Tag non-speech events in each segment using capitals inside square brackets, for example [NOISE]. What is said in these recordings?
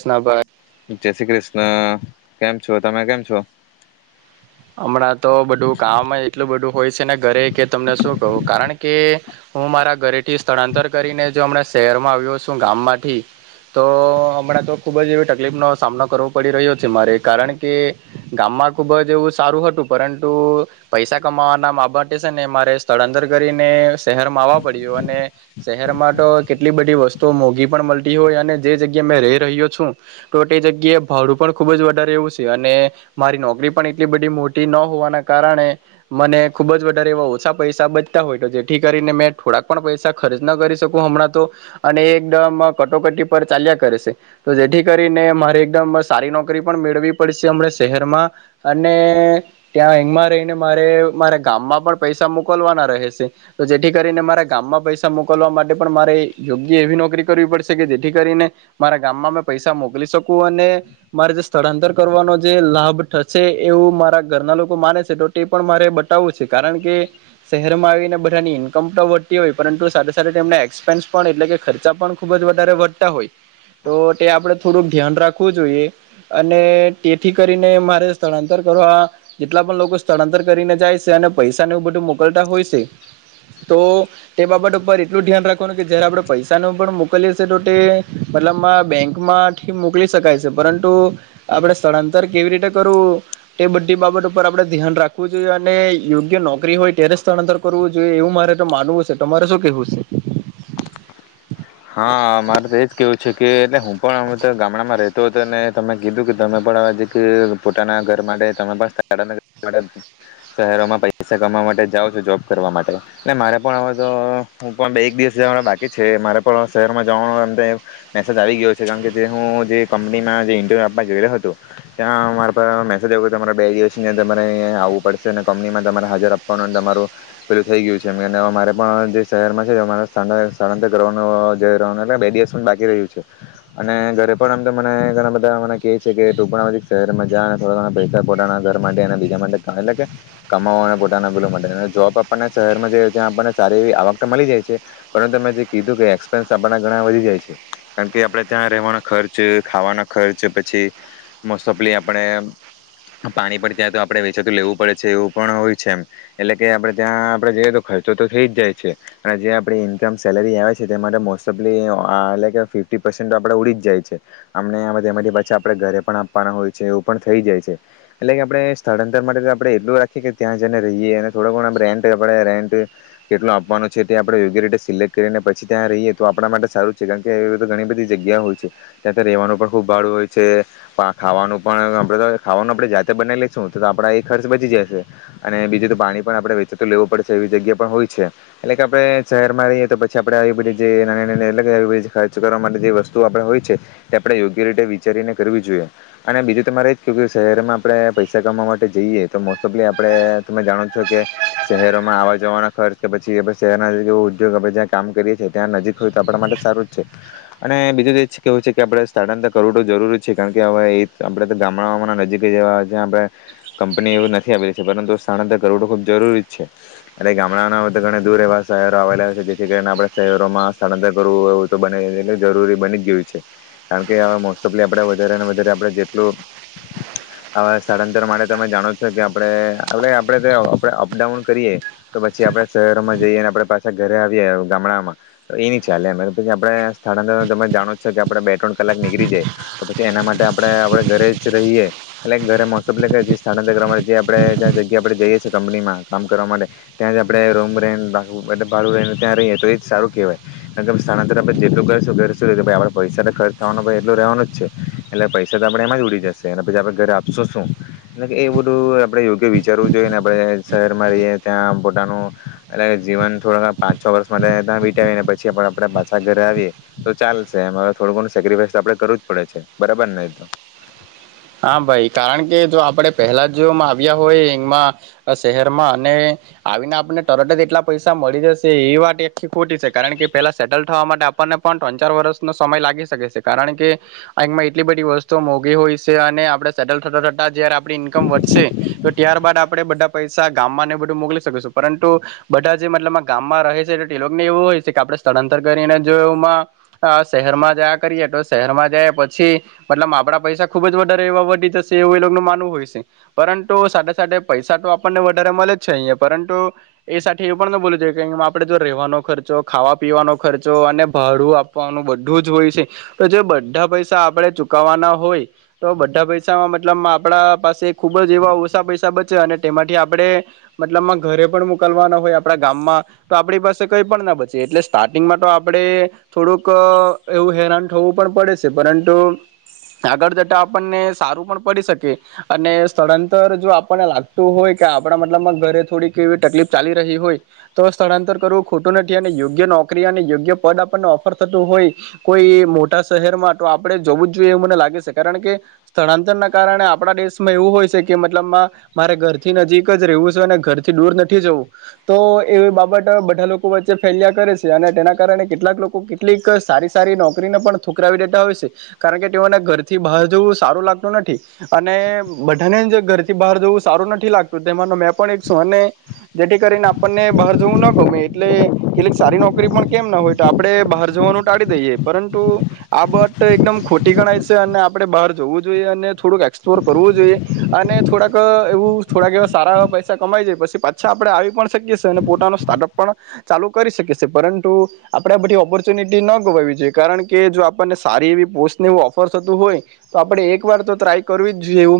કૃષ્ણ ભાઈ જય શ્રી કૃષ્ણ કેમ છો તમે કેમ છો હમણાં તો બધું કામ એટલું બધું હોય છે, ને ઘરે કે તમને શું કહું કારણ કે હું મારા ઘરેથી સ્થળાંતર કરીને જો હમણા શહેરમાં આવ્યો છું, ગામમાંથી તો હમણાં તો ખુબ જ એવી [UNINTELLIGIBLE] સામનો કરવો પડી રહ્યો છે, મારે કારણ કે ગામમાં ખુબ જ એવું સારું હતું પરંતુ પૈસા કમાવાના [UNINTELLIGIBLE] છે, ને મારે સ્થળાંતર કરીને શહેરમાં આવવા પડ્યું અને શહેરમાં તો કેટલી બધી વસ્તુઓ મોઘી પણ મળતી હોય અને જે જગ્યાએ મેં રહી રહ્યો છું તો તે જગ્યાએ ભાડું પણ ખૂબ જ વધારે એવું છે, અને મારી નોકરી પણ એટલી બધી મોટી ન હોવાના કારણે મને ખુબ જ વધારે એવા ઓછા પૈસા બચતા હોય તો જેથી કરીને મેં થોડાક પણ પૈસા ખર્ચ ન કરી શકું હમણાં તો અને એ એકદમ કટોકટી પર ચાલ્યા કરે છે, તો જેથી કરીને મારે એકદમ સારી નોકરી પણ મેળવી પડશે હમણાં શહેરમાં. અને ત્યાં [UNINTELLIGIBLE] રહીને મારે મારા ગામમાં પણ પૈસા મોકલવાના રહે છે, તો જેથી કરીને મારા ગામમાં પૈસા મોકલવા માટે પણ મારે યોગ્ય એવી નોકરી કરવી પડશે કે જેથી કરીને મારા ગામમાં પૈસા મોકલી શકું અને મારે જે સ્થળાંતર કરવાનો જે લાભ થ છે, એવું મારા ઘરના લોકો માને છે, તો તે પણ મારે બતાવવું છે, કારણ કે શહેરમાં આવીને બધાની ઈન્કમ તો વધતી હોય પરંતુ સાથે સાથે તેમના એક્સપેન્સ પણ એટલે કે ખર્ચા પણ ખૂબ જ વધારે વધતા હોય તો તે આપણે થોડુંક ધ્યાન રાખવું જોઈએ અને તેથી કરીને મારે સ્થળાંતર કરવા જેટલા પણ લોકો સ્થળાંતર કરીને જાય સે અને પૈસાને એવું બધું મોકલતા હોય સે તો તે બાબત ઉપર એટલું ધ્યાન રાખવાનું તે બધી બાબત ઉપર આપડે ધ્યાન રાખવું જોઈએ અને યોગ્ય નોકરી હોય ત્યારે સ્થળાંતર કરવું જોઈએ એવું મારે તો માનવું સે તમારે શું કેવું સે? હા મારે તો એજ કેવું છે, કે એટલે હું પણ હમે તો ગામડામાં રહેતો હતો ને તમે કીધું કે તમે પણ [UNINTELLIGIBLE] પોતાના ઘર માટે તમે [UNINTELLIGIBLE] શહેરોમાં પૈસા કમાવા માટે જાઓ છો જોબ કરવા માટે ને મારે પણ હવે તો હું પણ બે એક દિવસ જેવા બાકી છે, મારે પણ શહેરમાં જવાનો એમ તો મેસેજ આવી ગયો છે, કારણ કે જે હું જે કંપનીમાં જે ઇન્ટરવ્યૂ આપવા ગયેલો હતો ત્યાં મારા પર મેસેજ આવ્યો તમારે બે દિવસની તમારે અહીંયા આવવું પડશે અને કંપનીમાં તમારે હાજર આપવાનું તમારું પેલું થઈ ગયું છે, એમ કે મારે પણ જે શહેરમાં છે, સ્થળાંતર કરવાનું [UNINTELLIGIBLE] બે દિવસ પણ બાકી રહ્યું છે, અને ઘરે પણ આમ તો મને ઘણા બધા મને કેય છે, કે તું પણ હવે જીક શહેરમાં જા અને થોડા ઘણા પૈસા પોતાના ઘર માટે અને બીજા માટે એટલે કે કમાવો અને પોતાના પેલું માટે જોબ આપણને શહેરમાં જ્યાં આપણને સારી એવી આવક મળી જાય છે, પરંતુ મેં જીક કીધું કે એક્સપેન્સ આપણા ઘણા વધી જાય છે, કારણ કે આપણેે ત્યાં રહેવાનો ખર્ચ ખાવાનો ખર્ચ પછી મોસ્ટ ઓફલી આપણે પાણી પર ત્યાં તો આપણેે વેચાતું લેવું પડે છે, એવું પણ હોય છે, એમ એટલે કે આપણે ત્યાં આપણેે જઈએ તો ખર્ચો તો થઈ જ જાય છે અને જે આપણી ઇન્કમ સે લેરી આવે છે, તેમાં તો મોસ્ટફલી આ એટલેકે ફિફ્ટી પર્સન તો આપણે ઉડી જ જાય છે, આમને તેમાંથી પાછા આપણે ઘરે પણ આપવાના હોય છે એવું પણ થઈ જાય છે એટલે કે આપણે સ્થળાંતર માટે આપણે એટલું રાખીએ કે ત્યાં જને રહીએ અને થોડો ઘણ રે આપણે રેન્ટ [UNINTELLIGIBLE] કેટલો આપવાનો છે, તે આપણે યોગ્ય રીતે સિલેક્ટ કરીને પછી ત્યાં રહીએ તો આપણા માટે સારું છે, કારણ કે એવી ઘણી બધી જગ્યા હોય છે, ત્યાં ત્યાં આપણે આવી બધી જે નાની નાની અલગ આવી બધી ખર્ચ કરવા માટે જે વસ્તુ આપણે હોય છે, તે આપણે યોગ્ય રીતે વિચારીને કરવી જોઈએ અને બીજું તમારે એ જ ક શહેરમાં આપણે પૈસા કમાવા માટે જઈએ તો મોસ્ટ ઓફલી આપણે તમે જાણો જ છો કે શહેરોમાં આવા જવાનો ખર્ચ કે પછી [UNINTELLIGIBLE] કામ કરીએ છીએ ત્યાં નજીક હોય તો આપણા માટે સારું જ છે અને બીજું તો છે, એ કેવું છે, કે આપણે સ્થળાંતર કરવુ તો જરૂરી છે કારણ કે આપણે શહેરોમાં સ્થળાંતર કરવું એવું તો બને એટલું જરૂરી બની જ ગયું છે, કારણ કે હવે મોસ્ટ ઓફલી આપણે વધારેને વધારે આપણે જેટલું ગામડામાં તો એની ચાલે પછી આપે સ્થળાંતર તમે જાણો છો કે આપે બે ત્રણ કલાક નીકળી જાય તો પછી એના માટે આપડે આપડે ઘરે જ રહીએ એટલે ઘરે મોસ ટોફલી જે સ્થળાંતર કરવા જે આપણે [UNINTELLIGIBLE] ત્યાં રહીએ તો એ જ સારું કહેવાય [UNINTELLIGIBLE] સ્થળાંતર આપણે જેટલું કરશું ઘરે શું આપડે પૈસાને ખર્ચ થવાનો એટલો રહેવાનો જ છે, એટલે પૈસા તો આપણે એમાં જ ઉડી જશે એલે પછી આપણે ઘરે આપશો શું એટલે કે એ બધું આપણે યોગ્ય વિચારવું જોઈએ ને આપણે શહેરમાં રહીએ ત્યાં પોતાનું એટલે જીવન થોડા છ વર્ષ માટે તા વીતાવીએ ને પછી પણ આપણે પાછા ઘરે આવીએ [INAUDIBLE] હા ભાઈ કારણ કે જો આપણે પહેલા જોમ આવ્યા હોય એમાં શહેરમાં અને આવીને આપને [UNINTELLIGIBLE] જ એટલા પૈસા મળી જશે એ વાત એ ખોટી છે, કારણ કે પેલા સેટલ થવા માટે આપણને પણ ત્રણ ચાર વર્ષનો સમય લાગી શકે છે, કારણ કે [UNINTELLIGIBLE] એટલી બધી વસ્તુઓ મોઘી હોય છે, અને આપડે સેટલ [UNINTELLIGIBLE] થતા જ આપડી ઇન્કમ વધશે તો ત્યારબદ આપણેે બધા પૈસા ગામમાં ને બધું મોકલી શકીશું પરંતુ બધા જે મતલબ ગામમાં રહે છે, એ લોકોને એવું હોય છે, કે આપડે સ્થળાંતર કરીને જો એમાં શહેરમાં જાયા કરીએ તો શહેરમાં જયા પછી મતલબ આપડા પૈસા ખુબ જ વધારે એવા વધી જશે એવું એનું માનવું હોય સે પરંતુ સાથે સાથે પૈસા તો આપણને વધારે મલે જ છે, [UNINTELLIGIBLE] પરંતુ એ સાથે એવું પણ ન [UNINTELLIGIBLE] જોઈએ કે આપણેે જો રહેવાનો ખર્ચો ખાવા પીવાનો ખર્ચો અને ભાડું આપવાનું બધું જ હોય છે, તો જે બધા પૈસા આપણે ચુકવ તો બધા પૈસામાં મતલબ આપણા પાસે ખુબ જ એવા ઓસા પૈસા બચે અને તેમાંથી આપણે મતલબમાં [UNINTELLIGIBLE] તા આપણને સારું પણ પડી શકે અને સ્થળાંતર જો આપણને લાગતું હોય કે આપણા મતલબમાં ઘરે થોડીક [INAUDIBLE] કારણ કે સ્થળાંતર ના કારણે આપણા દેશમાં એવું હોય સે કે મતલબમાં મારે ઘરથી નજીક જ રેવું [UNINTELLIGIBLE] થી બહાર જવું સારું લાગતું નથી અને બધાને જ ઘરથી બહાર જવું સારું [INAUDIBLE] અને આપણે બહાર જોવું જોઈએ અને [UNINTELLIGIBLE] થતું હોય તો આપણે એક વાર તો ટ્રાય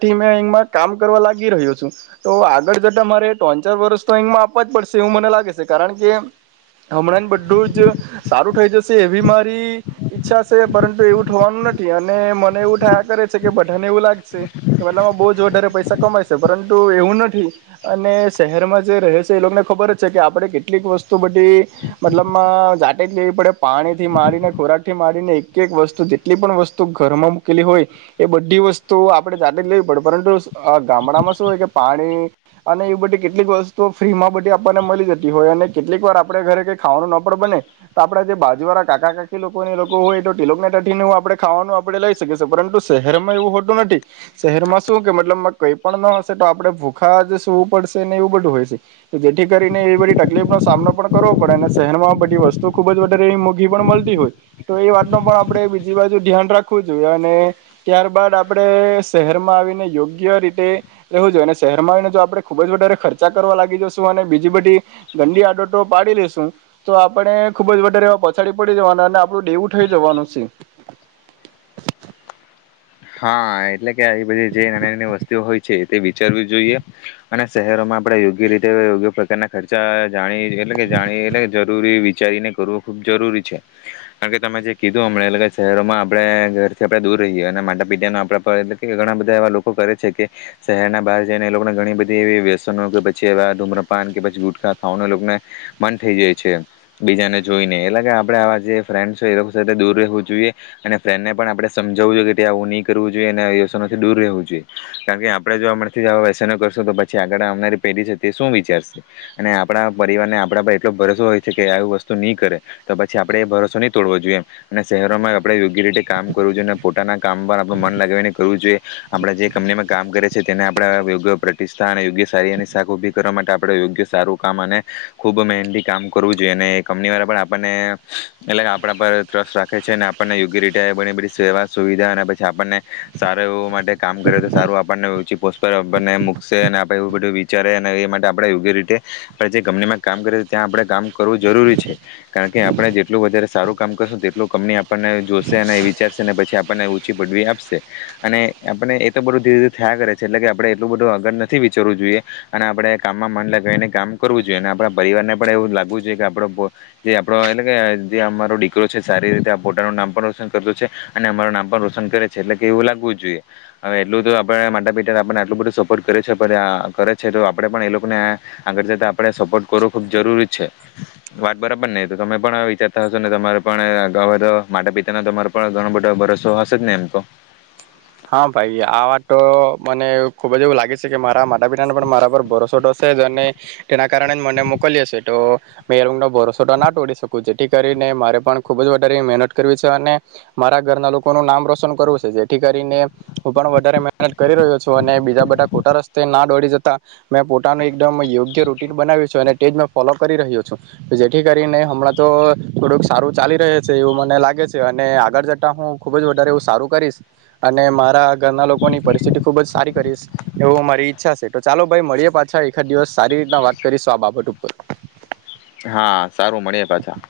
[INAUDIBLE] થી અહીંમાં કામ કરવા લાગી રહ્યો છું [INAUDIBLE] મતલબમાં બોજ જ [UNINTELLIGIBLE] જાતેજ જ લેવી પડે પરંતુ ગામડામાં શું હોય કે પા [UNINTELLIGIBLE] શહેરમાં શું કે મતલબ કઈ [UNINTELLIGIBLE] જેથી કરીને એવી બધી તકલીફ સામનો પણ કરવો પડે અને શહેરમાં બધી વસ્તુ ખૂબ જ વધારે એવી મોઘી [UNINTELLIGIBLE] શહેર માં આવીને યોગ્ય રી [UNINTELLIGIBLE] હા એ આવી બધી જે નાની નાની વસ્તુ હોય છે, તે વિચારવી જોઈએ [INAUDIBLE] [INAUDIBLE] વિચારીને કરવું ખૂબ જરૂરી છે. [INAUDIBLE] [UNINTELLIGIBLE] કરવું જોઈએ અને વ્યસનોથી દૂર મન લગાવીને કરવું જોઈએ આપણે જે કંપનીમાં કામ કરે છે, તેને આપણે આપણને [UNINTELLIGIBLE] આપશે અને આપને એ તો [UNINTELLIGIBLE] એટલે કે એવું લાગવું જ જોઈએ હવે એટલું તો આપડ માતા પિતા આપણને આટલું બધું સપોર્ટ કરે છે, કરે છે તો આપણેે પણ એ લોકોને આગળ જતા આપણે સપોર્ટ કરવો ખુબ જરૂરી છે, વાત બરાબર ને તો તમે પણ વિચારતા હશો ને તમારે પણા તો માતા પિતા તમારો પણ ઘણો બધો ભરોસો [UNINTELLIGIBLE] ને [UNINTELLIGIBLE] તો. હા ભાઈ આ વાત તો મને ખુબ જ એવું લાગે શે કે મારા માતા પિતાને પણ મારા પર [UNINTELLIGIBLE] સેજ અને તેના કારણે જ મને મોકલીયો શે તો મે એનો [UNINTELLIGIBLE] ના તોડી શકું જેથી કરીને મારે પણ ખુબ જ વધારે મહેનત કરવી છે, અને મારા ઘરના લોકોનું નામ રોશન કરવું છે, જેથી કરી ને હું પણ વધારે મહેનત કરી રહ્યો છું, અને બીજા બધા ખોટા રસ્તે ના દોડી જતા મેં પોતાનું એકદમ યોગ્ય [UNINTELLIGIBLE] બનાવ્યું છું, અને તે જ મેં ફોલો કરી રહ્યો છું, જેથી કરીને હમણાં તો અ થોડુંક સારું ચાલી રહે છે, એવું મને લાગે છે, અને આગળ જતા હું ખુબ જ વધારે એવું સારું કરીશ. અને મારા ઘરના લોકોની પરિસ્થિતિ ખુબ જ સારી કરીશ એવું મારી ઈચ્છા છે, તો ચાલો ભાઈ મળીએ પાછા એકાદ દિવસ સારી રીતના વાત કરીશું આ બાબત ઉપર. હા સારું મળીએ પાછા.